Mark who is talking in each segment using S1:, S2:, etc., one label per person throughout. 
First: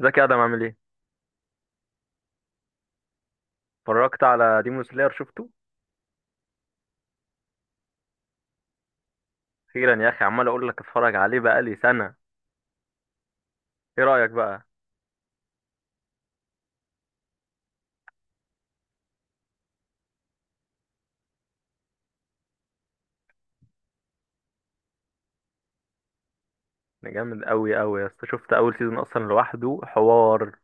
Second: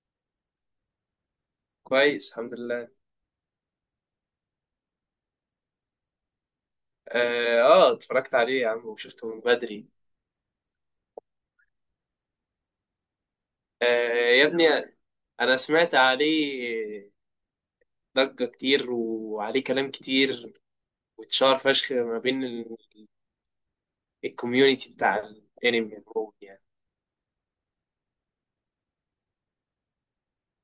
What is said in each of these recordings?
S1: ازيك يا ادم، عامل ايه؟
S2: كويس، الحمد لله.
S1: اتفرجت على ديمون سلاير؟ شفته؟
S2: اه، اتفرجت عليه يا عم وشفته من بدري.
S1: اخيرا يا اخي، عمال اقول لك اتفرج عليه بقالي سنه.
S2: آه.
S1: ايه رايك
S2: يا
S1: بقى؟
S2: ابني، انا سمعت عليه ضجة كتير وعليه كلام كتير، واتشهر فشخ ما بين الكوميونتي بتاع الانمي عموما يعني.
S1: ده جامد قوي قوي يا اسطى، شفت اول سيزون اصلا لوحده حوار،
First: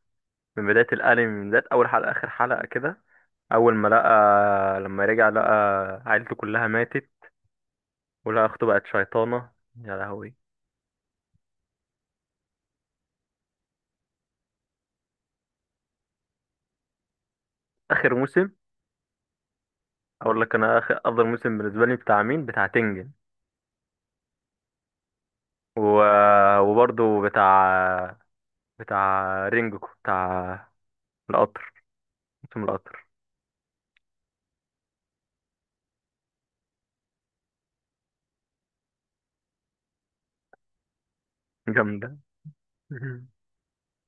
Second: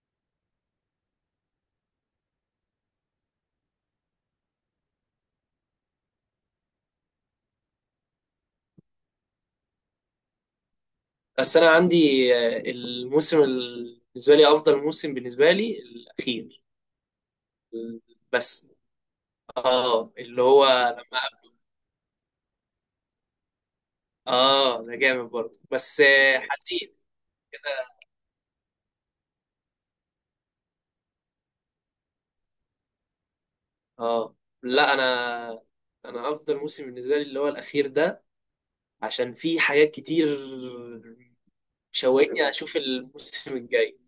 S1: من بدايه الانمي، من بدايه اول حلقه اخر حلقه كده. اول ما لقى، لما رجع لقى عيلته كلها ماتت، ولقى اخته بقت شيطانه. يا لهوي.
S2: بس انا عندي، الموسم بالنسبة لي افضل موسم بالنسبة لي الاخير.
S1: اخر موسم.
S2: بس اه
S1: اقول
S2: اللي
S1: لك
S2: هو
S1: انا اخر
S2: لما،
S1: افضل موسم بالنسبه لي بتاع مين؟ بتاع تنجن.
S2: اه ده جامد برضه،
S1: و...
S2: بس حزين.
S1: وبرضه بتاع رينجوكو، بتاع القطر، موسم القطر.
S2: اه، لا انا افضل موسم بالنسبه لي اللي هو الاخير ده، عشان فيه حاجات كتير
S1: جامدة.
S2: شوقتني اشوف
S1: مهم.
S2: الموسم الجاي.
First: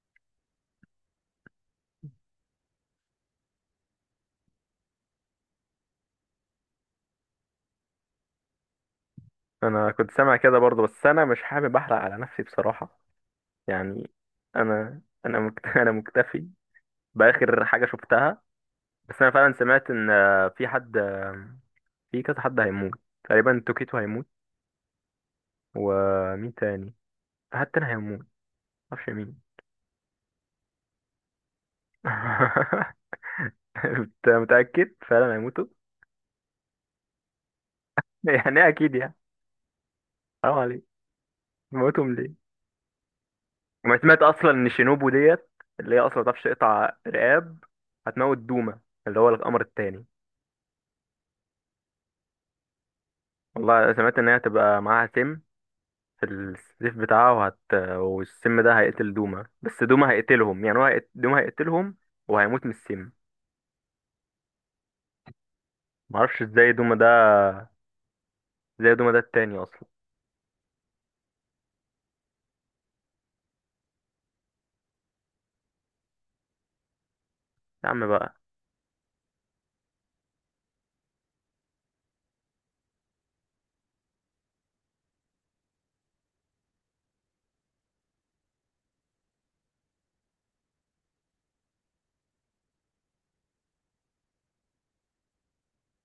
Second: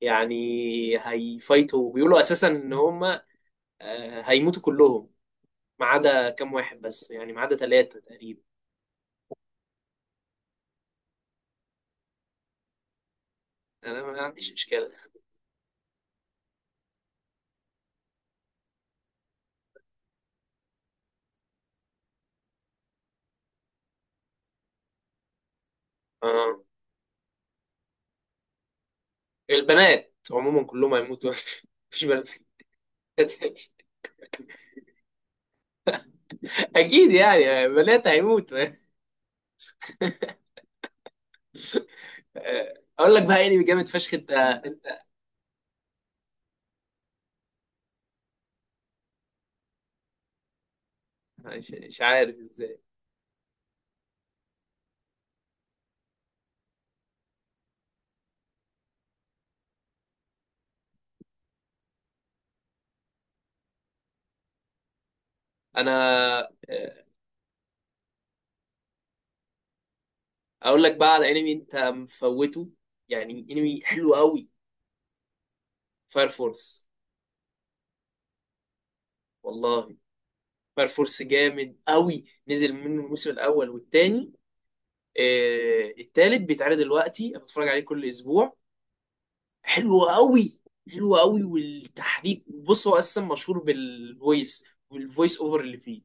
S2: يعني هيفايتوا، بيقولوا اساسا ان هم هيموتوا كلهم ما عدا كام واحد، بس يعني ما عدا ثلاثه تقريبا.
S1: انا كنت سامع كده برضه، بس انا مش حابب احرق على نفسي بصراحه.
S2: انا
S1: يعني
S2: ما عنديش اشكال.
S1: انا انا مكتفي باخر حاجه شفتها. بس انا فعلا سمعت ان في حد في كذا حد هيموت، تقريبا توكيتو هيموت. ومين
S2: اه،
S1: تاني؟ في حد تاني هيموت، معرفش مين.
S2: البنات عموما كلهم هيموتوا. مفيش بنات.
S1: انت متاكد فعلا هيموتوا؟
S2: اكيد، يعني بنات هيموتوا.
S1: يعني إيه اكيد يعني؟ حرام عليك، موتهم ليه؟
S2: اقول لك بقى انمي جامد
S1: وما
S2: فشخ
S1: سمعت
S2: انت
S1: اصلا ان
S2: انت
S1: شينوبو ديت، اللي هي اصلا ما بتعرفش تقطع رقاب، هتموت دوما اللي هو القمر التاني.
S2: مش عارف ازاي.
S1: والله سمعت ان هي هتبقى معاها سم في السيف بتاعها، والسم ده هيقتل دوما. بس دوما هيقتلهم، يعني هو دوما هيقتلهم وهيموت من السم.
S2: انا،
S1: معرفش
S2: آه،
S1: ازاي دوما ده التاني اصلا.
S2: اقول لك بقى على انمي انت مفوته، يعني انمي حلو قوي، فاير فورس.
S1: يا عم بقى.
S2: والله، فاير فورس جامد قوي، نزل منه الموسم الاول والتاني. التالت بيتعرض دلوقتي، انا بتفرج عليه كل اسبوع. حلو قوي. حلو قوي، والتحريك، بص هو اصلا مشهور بالفويس والفويس اوفر اللي فيه.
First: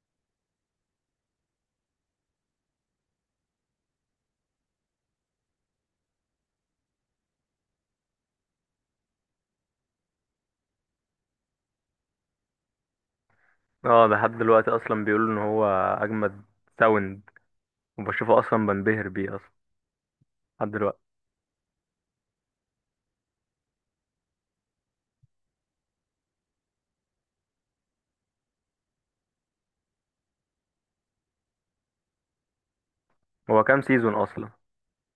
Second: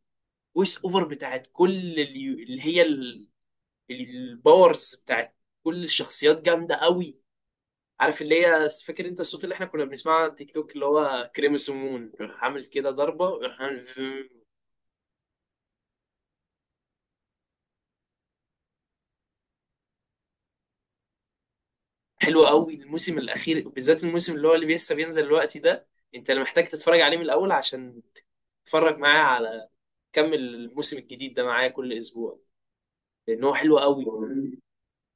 S2: فويس اوفر بتاعت كل اللي هي الباورز بتاعت كل الشخصيات جامده قوي. عارف اللي هي، فاكر انت الصوت اللي احنا كنا بنسمعه على تيك توك، اللي هو كريمسمون راح عامل كده ضربه وراح عامل
S1: اه ده
S2: فم.
S1: لحد دلوقتي اصلا بيقولوا ان هو اجمد ساوند، وبشوفه اصلا بنبهر بيه اصلا لحد دلوقتي.
S2: حلو قوي الموسم الاخير بالذات، الموسم اللي هو اللي لسه بينزل دلوقتي ده، انت اللي محتاج تتفرج عليه من الاول عشان تتفرج معاه على، كمل الموسم الجديد ده معايا كل اسبوع، لان هو
S1: هو
S2: حلو
S1: كام
S2: قوي.
S1: سيزون اصلا؟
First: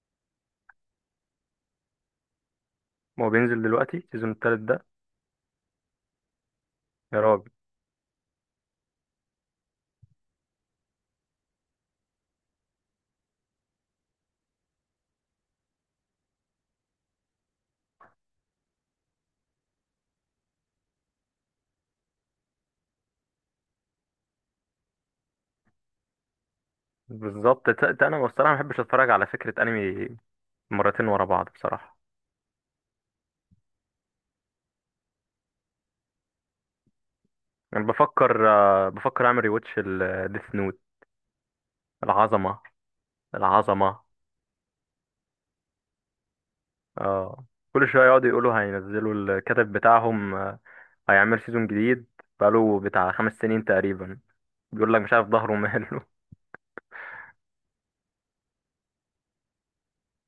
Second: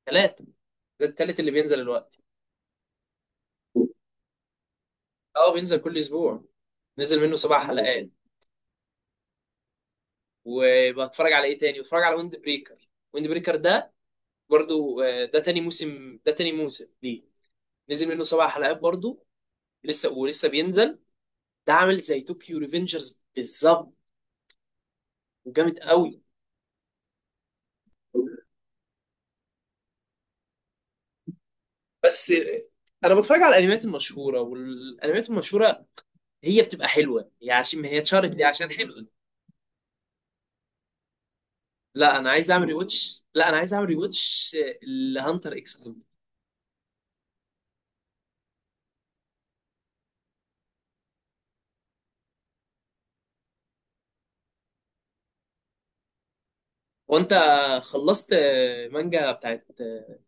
S2: ثلاثه. ده التالت اللي بينزل دلوقتي.
S1: هو بينزل دلوقتي السيزون التالت ده؟
S2: اه بينزل كل اسبوع،
S1: يا
S2: نزل منه
S1: راجل.
S2: سبع حلقات. وبتفرج على ايه تاني؟ بتفرج على ويند بريكر. ويند بريكر ده برضو ده تاني موسم، ده تاني موسم ليه، نزل منه سبع حلقات برضو. لسه ولسه بينزل. ده عامل زي طوكيو ريفنجرز بالظبط، وجامد قوي.
S1: بالظبط. انا بصراحه ما بحبش اتفرج على فكره انمي مرتين ورا بعض بصراحه.
S2: بس انا بتفرج على الانميات المشهوره، والانميات المشهوره هي بتبقى حلوه، هي
S1: انا
S2: عشان هي اتشهرت ليه؟
S1: بفكر
S2: عشان حلوه.
S1: بفكر اعمل ريواتش الديث نوت.
S2: لا انا عايز
S1: العظمه،
S2: اعمل ريواتش. لا انا عايز اعمل
S1: العظمه.
S2: ريواتش لهانتر اكس هانتر.
S1: اه، كل شويه يقعدوا يقولوا هينزلوا الكاتب بتاعهم هيعمل سيزون جديد، بقاله بتاع خمس سنين تقريبا، بيقول لك مش عارف ظهره ماله.
S2: وانت خلصت مانجا بتاعت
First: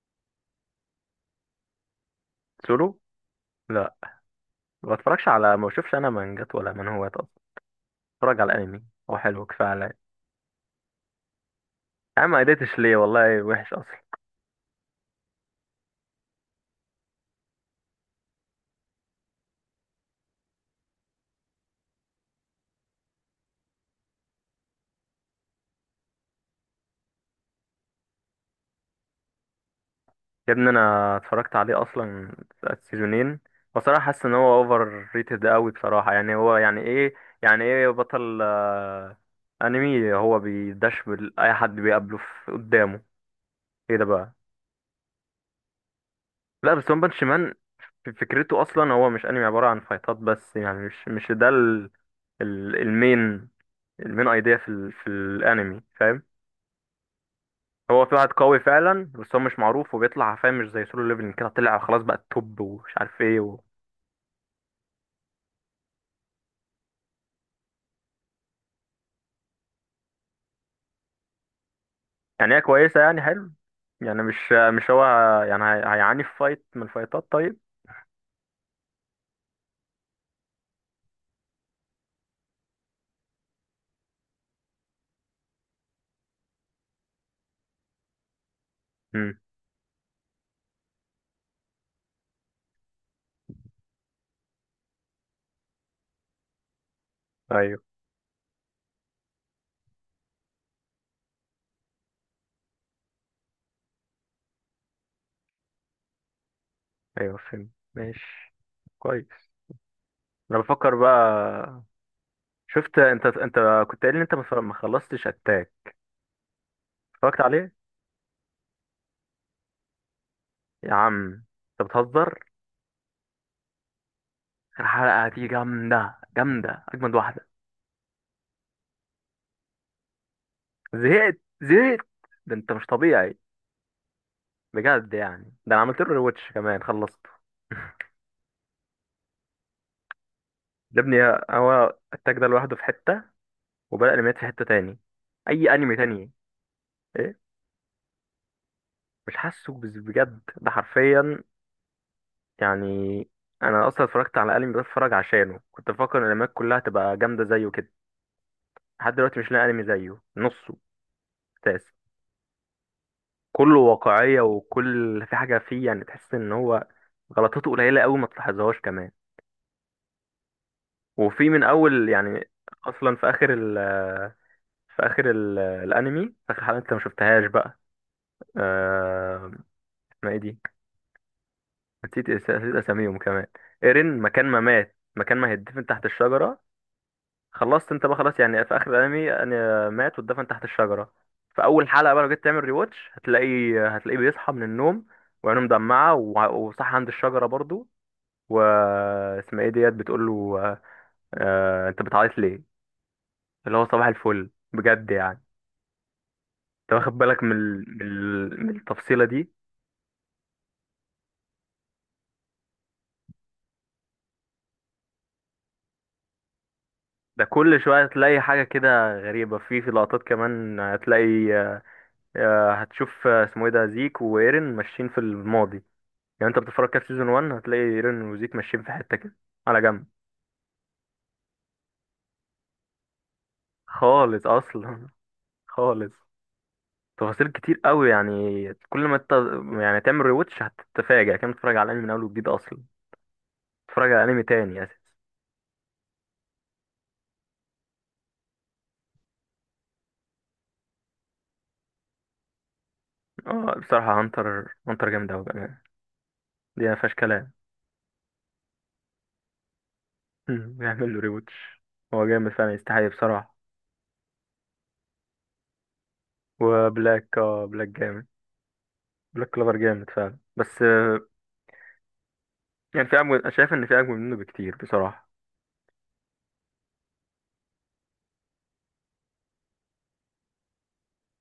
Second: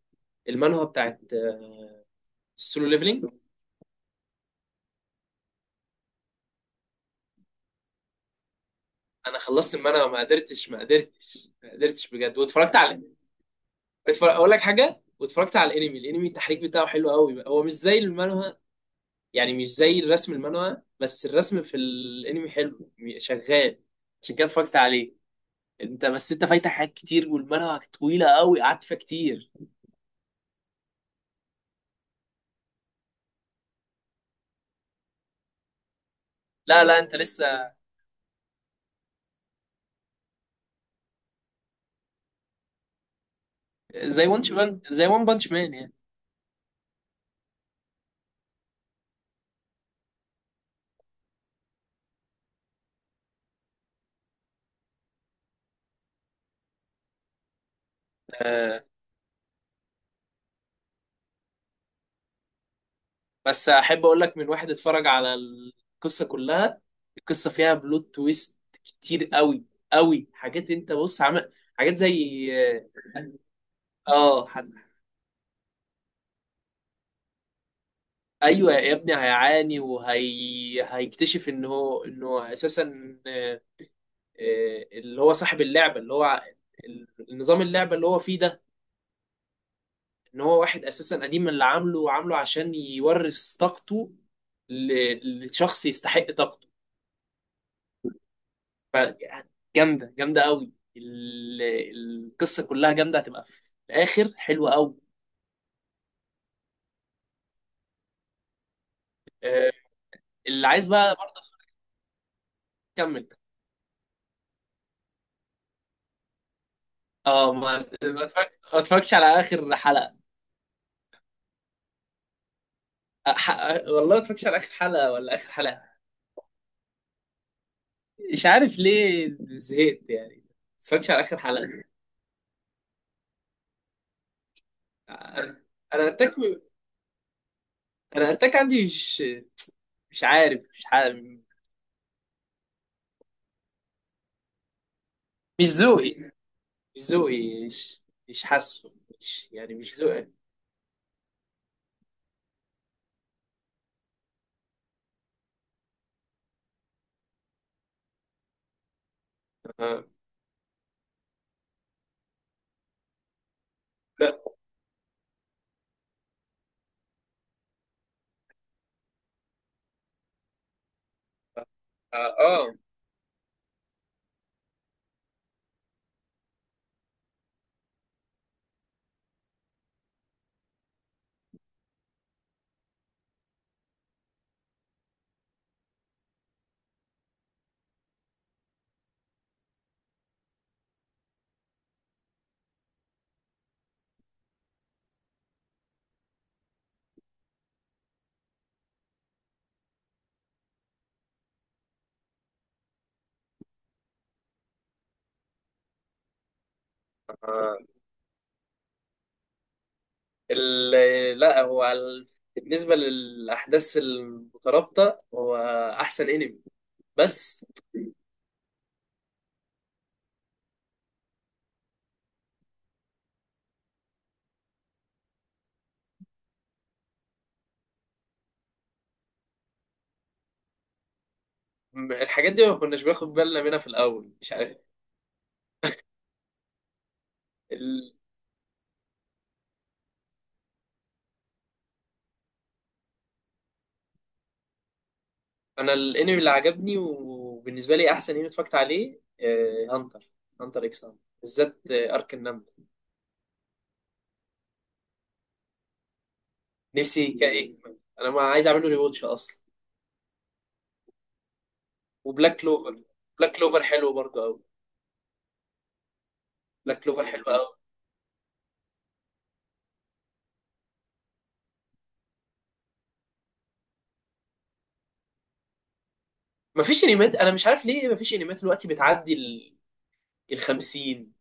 S2: المانهوا بتاعت السولو
S1: سولو.
S2: ليفلينج؟
S1: لا، ما بتفرجش على، ما بشوفش انا مانجات ولا منهوات اصلا، بتفرج على الانمي، هو
S2: انا
S1: حلو كفايه
S2: خلصت
S1: عليا.
S2: المانهوا، ما قدرتش، ما قدرتش، ما قدرتش
S1: يا عم
S2: بجد،
S1: ما
S2: واتفرجت
S1: قدرتش ليه،
S2: على،
S1: والله وحش اصلا.
S2: اتفرج اقول لك حاجه، واتفرجت على الانمي التحريك بتاعه حلو قوي، هو مش زي المانهوا. يعني مش زي الرسم المانهوا، بس الرسم في الانمي حلو، شغال، عشان كده اتفرجت عليه. انت بس، انت فايتك حاجات كتير، والمانهوا طويله قوي قعدت فيها كتير.
S1: يا ابني انا اتفرجت عليه اصلا السيزونين، بصراحه حاسس ان هو اوفر ريتد قوي بصراحه، يعني هو يعني
S2: لا لا
S1: ايه؟
S2: انت
S1: يعني
S2: لسه،
S1: ايه بطل انمي هو بيدش اي حد بيقابله في قدامه؟ ايه ده
S2: زي
S1: بقى؟
S2: وان بانش مان يعني.
S1: لا بس ون بانش مان. فكرته اصلا هو مش انمي عباره عن فايتات بس، يعني مش ده المين، المين ايديا في ال في الانمي، فاهم؟ هو في واحد قوي
S2: آه،
S1: فعلا بس هو مش معروف وبيطلع، فاهم؟ مش زي سولو ليفلنج كده طلع خلاص بقى التوب ومش عارف ايه.
S2: بس احب اقول لك من واحد اتفرج على القصه كلها. القصه فيها بلوت تويست كتير قوي، قوي، حاجات. انت بص، عمل حاجات زي،
S1: يعني هي كويسة، يعني حلو،
S2: اه
S1: يعني مش،
S2: آه،
S1: مش هو، يعني هي، هيعاني في فايت من الفايتات طيب.
S2: ايوه يا ابني هيعاني، وهي هيكتشف ان هو، انه اساسا، اللي هو صاحب اللعبه، اللي هو النظام اللعبه اللي هو فيه ده،
S1: امم.
S2: ان هو واحد اساسا قديم اللي عامله، وعامله عشان يورث طاقته لشخص يستحق طاقته.
S1: ايوه.
S2: يعني جامده، جامده قوي، القصه كلها جامده، هتبقى في الاخر حلوه قوي.
S1: ايوه فهمت، ماشي، كويس.
S2: آه،
S1: انا
S2: اللي عايز
S1: بفكر
S2: بقى برضه.
S1: بقى. شفت انت،
S2: كمل.
S1: انت كنت قايل ان انت ما خلصتش اتاك، اتفرجت
S2: اه
S1: عليه؟
S2: ما ما اتفرج- ما اتفرجتش على اخر حلقه.
S1: يا عم انت بتهزر.
S2: أح... والله ما اتفرجتش على اخر حلقه
S1: الحلقة
S2: ولا
S1: دي
S2: اخر حلقه.
S1: جامدة، جامدة، اجمد واحدة.
S2: مش عارف ليه زهقت يعني، ما اتفرجتش على
S1: زهقت،
S2: اخر حلقه دي.
S1: زهقت. ده انت مش طبيعي بجد، يعني
S2: انا
S1: ده انا عملت له
S2: انا اتاك،
S1: ريواتش كمان، خلصته.
S2: انا اتاك عندي، مش عارف،
S1: يا ابني، هو التاج ده لوحده في حتة، وبدأ الانميات في حتة تاني.
S2: مش
S1: اي انمي
S2: ذوقي،
S1: تاني؟
S2: مش
S1: ايه؟
S2: ذوقي مش مش حاسه،
S1: مش
S2: مش،
S1: حاسه
S2: يعني مش ذوقي.
S1: بجد، ده حرفيا يعني. انا اصلا اتفرجت على انمي بتفرج عشانه، كنت بفكر ان الانميات كلها تبقى جامده زيه كده. لحد دلوقتي مش لاقي انمي
S2: آه.
S1: زيه نصه. اساس، كله
S2: لا.
S1: واقعيه، وكل في حاجه فيه يعني تحس ان هو غلطاته قليله قوي، ما تلاحظهاش كمان، وفي من اول
S2: اه،
S1: يعني.
S2: آه.
S1: اصلا في اخر ال الانمي في اخر حلقه، انت ما شفتهاش بقى؟ آه... ما ايه دي؟ نسيت نسيت اساميهم كمان. ايرين مكان ما مات، مكان ما هيدفن تحت الشجره. خلصت انت بقى، خلاص. يعني في اخر الانمي انا مات واتدفن تحت الشجره. في اول حلقه بقى، لو جيت تعمل ريواتش هتلاقي، هتلاقيه بيصحى من النوم وعينه مدمعه وصح عند الشجره برضو، و اسمها ايه، ديت بتقول له انت بتعيط ليه؟ اللي هو صباح الفل بجد يعني. انت واخد بالك من
S2: آه.
S1: من التفصيله دي؟
S2: ال... لا هو ال... بالنسبه للاحداث المترابطه، هو احسن انمي.
S1: ده
S2: بس
S1: كل شويه تلاقي حاجه كده غريبه في، في لقطات كمان هتلاقي هتشوف اسمه ايه ده، زيك وايرين ماشيين في الماضي. يعني انت بتتفرج كده في سيزون 1، هتلاقي رينو وزيك ماشيين في حتة كده على جنب.
S2: الحاجات دي ما كناش بناخد بالنا منها في الاول،
S1: خالص
S2: مش
S1: اصلا. خالص. تفاصيل كتير قوي
S2: عارف.
S1: يعني. كل ما انت يعني تعمل ريوتش هتتفاجئ، كان بتتفرج على الانمي من اول وجديد اصلا، بتتفرج على انمي تاني اساسا.
S2: انا الانمي اللي عجبني، وبالنسبه لي احسن انمي اتفرجت عليه هانتر، هانتر اكس هانتر، بالذات ارك النمل.
S1: اه بصراحة هانتر هانتر جامد قوي بأمانة، دي ما فيهاش
S2: نفسي كا
S1: كلام.
S2: يكمل، انا ما عايز اعمله ريواتش اصلا.
S1: بيعمل له ريوتش. هو جامد
S2: وبلاك
S1: فعلا يستحق
S2: كلوفر،
S1: بصراحة.
S2: بلاك كلوفر حلو برضه قوي. بلاك كلوفر
S1: وبلاك،
S2: حلو
S1: اه
S2: قوي.
S1: بلاك جامد. بلاك كلوفر جامد فعلا، بس يعني في اجمل، أنا شايف ان في اجمل منه بكتير بصراحة.
S2: مفيش انميات، انا مش عارف ليه مفيش انميات دلوقتي بتعدي ال 50،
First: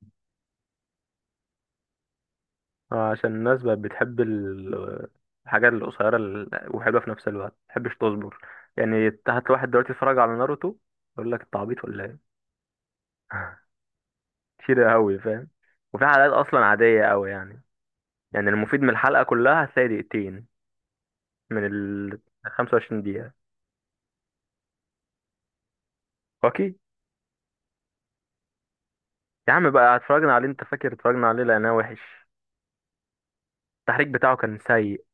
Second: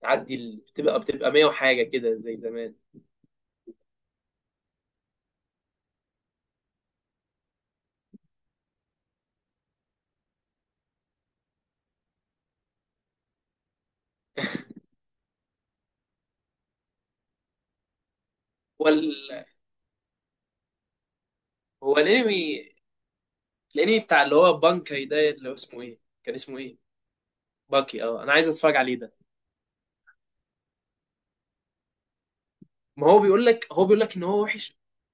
S2: بتعدي ال... بتبقى 100 وحاجه كده زي زمان.
S1: عشان الناس بقت بتحب الحاجات القصيرة وحلوة في نفس الوقت، متحبش تصبر. يعني تحت واحد دلوقتي يتفرج على ناروتو، يقول لك انت عبيط ولا ايه. كتير قوي، فاهم؟ وفي حلقات اصلا عادية قوي يعني، يعني المفيد
S2: هو
S1: من
S2: ال...
S1: الحلقة كلها هتلاقي دقيقتين من
S2: هو
S1: ال
S2: الانمي،
S1: 25 دقيقة.
S2: الانمي بتاع اللي هو بانكاي ده، اللي هو اسمه ايه، كان اسمه
S1: اوكي.
S2: ايه، باكي، اه انا عايز اتفرج عليه ده.
S1: يا عم بقى اتفرجنا عليه، انت فاكر اتفرجنا عليه لانه وحش،
S2: ما هو بيقول لك، هو بيقول
S1: التحريك
S2: لك ان
S1: بتاعه
S2: هو
S1: كان
S2: وحش.
S1: سيء.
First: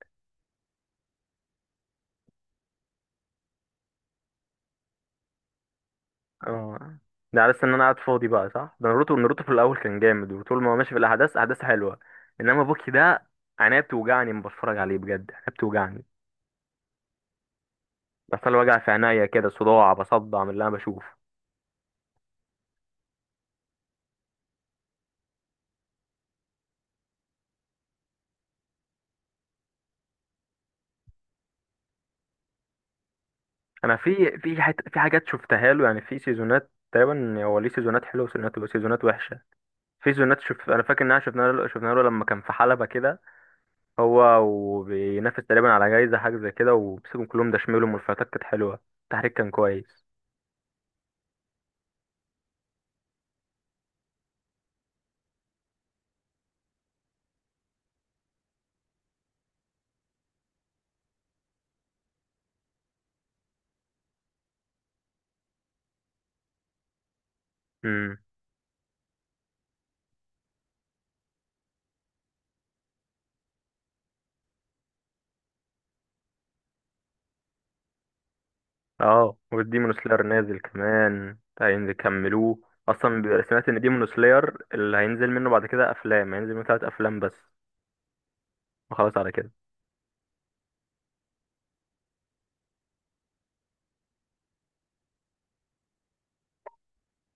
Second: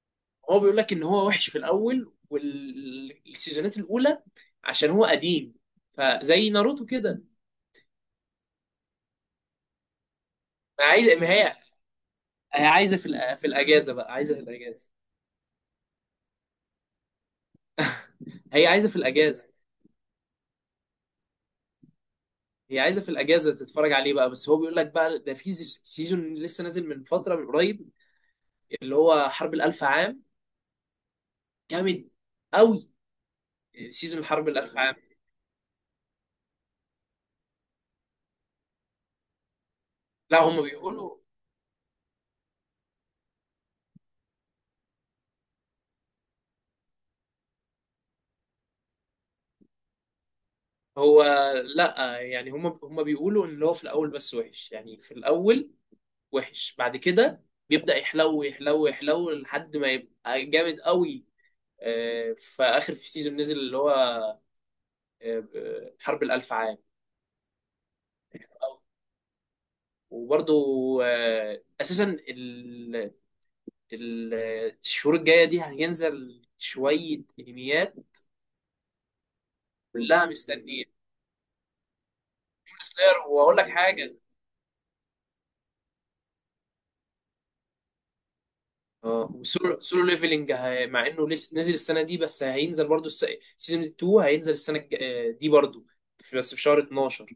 S2: هو بيقول لك ان هو وحش في الاول والسيزونات الاولى عشان هو قديم، فزي ناروتو
S1: اه
S2: كده.
S1: ده على أساس ان انا قاعد فاضي بقى، صح؟ ده ناروتو، ناروتو في الاول كان جامد، وطول ما هو
S2: ما
S1: ماشي في
S2: عايز، ما
S1: الاحداث،
S2: هي،
S1: احداث حلوه، انما
S2: هي
S1: بوكي
S2: عايزه في
S1: ده
S2: في
S1: عينيا
S2: الاجازه بقى،
S1: بتوجعني
S2: عايزه في
S1: لما بتفرج
S2: الاجازه.
S1: عليه بجد، عينيا بتوجعني، بحصل لي
S2: هي
S1: وجع
S2: عايزه
S1: في
S2: في
S1: عينيا
S2: الاجازه.
S1: كده، صداع بصدع من اللي انا بشوفه.
S2: هي عايزه في الاجازه تتفرج عليه بقى. بس هو بيقول لك بقى ده في سيزون لسه نازل من فتره من قريب، اللي هو حرب الالف عام، جامد قوي.
S1: انا
S2: سيزون
S1: في
S2: الحرب الالف عام.
S1: في حاجات شفتها له، يعني في سيزونات تقريبا، هو ليه سيزونات حلوه وسيزونات، سيزونات وحشه. في
S2: لا
S1: سيزونات
S2: هم
S1: انا فاكر ان
S2: بيقولوا،
S1: احنا شفنا له، شفنا له لما كان في حلبه كده، هو وبينافس تقريبا على جايزه حاجه زي كده، وبيسيبهم كلهم دشملهم، والفايتات كانت حلوه، التحريك كان كويس.
S2: هو، لا يعني هم بيقولوا ان هو في الاول بس وحش، يعني في الاول وحش، بعد كده بيبدأ يحلو، يحلو، يحلو لحد ما يبقى جامد قوي. في آخر، في سيزون نزل اللي هو حرب الألف عام.
S1: امم.
S2: وبرضو أساسا ال- الشهور الجاية دي هينزل شوية أنميات،
S1: اه والديمون سلاير
S2: كلها
S1: نازل
S2: مستنية،
S1: كمان هيكملوه.
S2: سلاير،
S1: اصلا بيبقى،
S2: وأقول
S1: سمعت
S2: لك
S1: ان ديمون
S2: حاجة.
S1: سلاير اللي هينزل منه بعد كده افلام، هينزل منه ثلاث افلام بس وخلاص على
S2: اه
S1: كده.
S2: وسولو، سولو ليفلنج مع انه لسه نزل السنه دي، بس هينزل برضو سيزون 2 هينزل السنه دي برضو، بس في شهر 12.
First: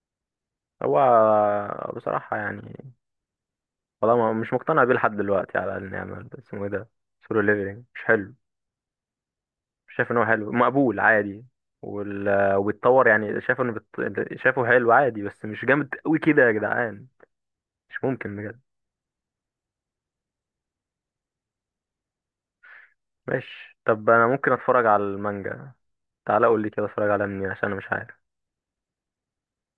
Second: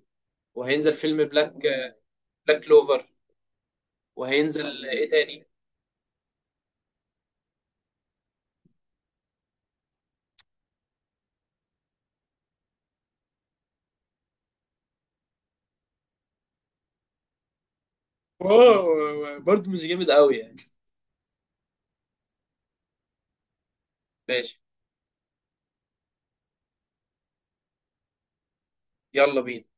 S2: وهينزل فيلم بلاك،
S1: هو بصراحة
S2: بلاك
S1: يعني
S2: كلوفر.
S1: والله مش
S2: وهينزل
S1: مقتنع بيه
S2: ايه
S1: لحد
S2: تاني؟
S1: دلوقتي، على الاقل نعمل اسمه ايه ده، سولو ليفلنج مش حلو، مش شايف ان هو حلو، مقبول عادي، وبيتطور، يعني شايف شايفه حلو عادي بس مش جامد قوي كده يا جدعان. مش ممكن بجد.
S2: واو برضه مش جامد قوي يعني.
S1: ماشي طب انا ممكن
S2: ماشي.
S1: اتفرج على المانجا. تعالى قول لي كده، اتفرج على منين عشان انا مش عارف.
S2: يلا بينا.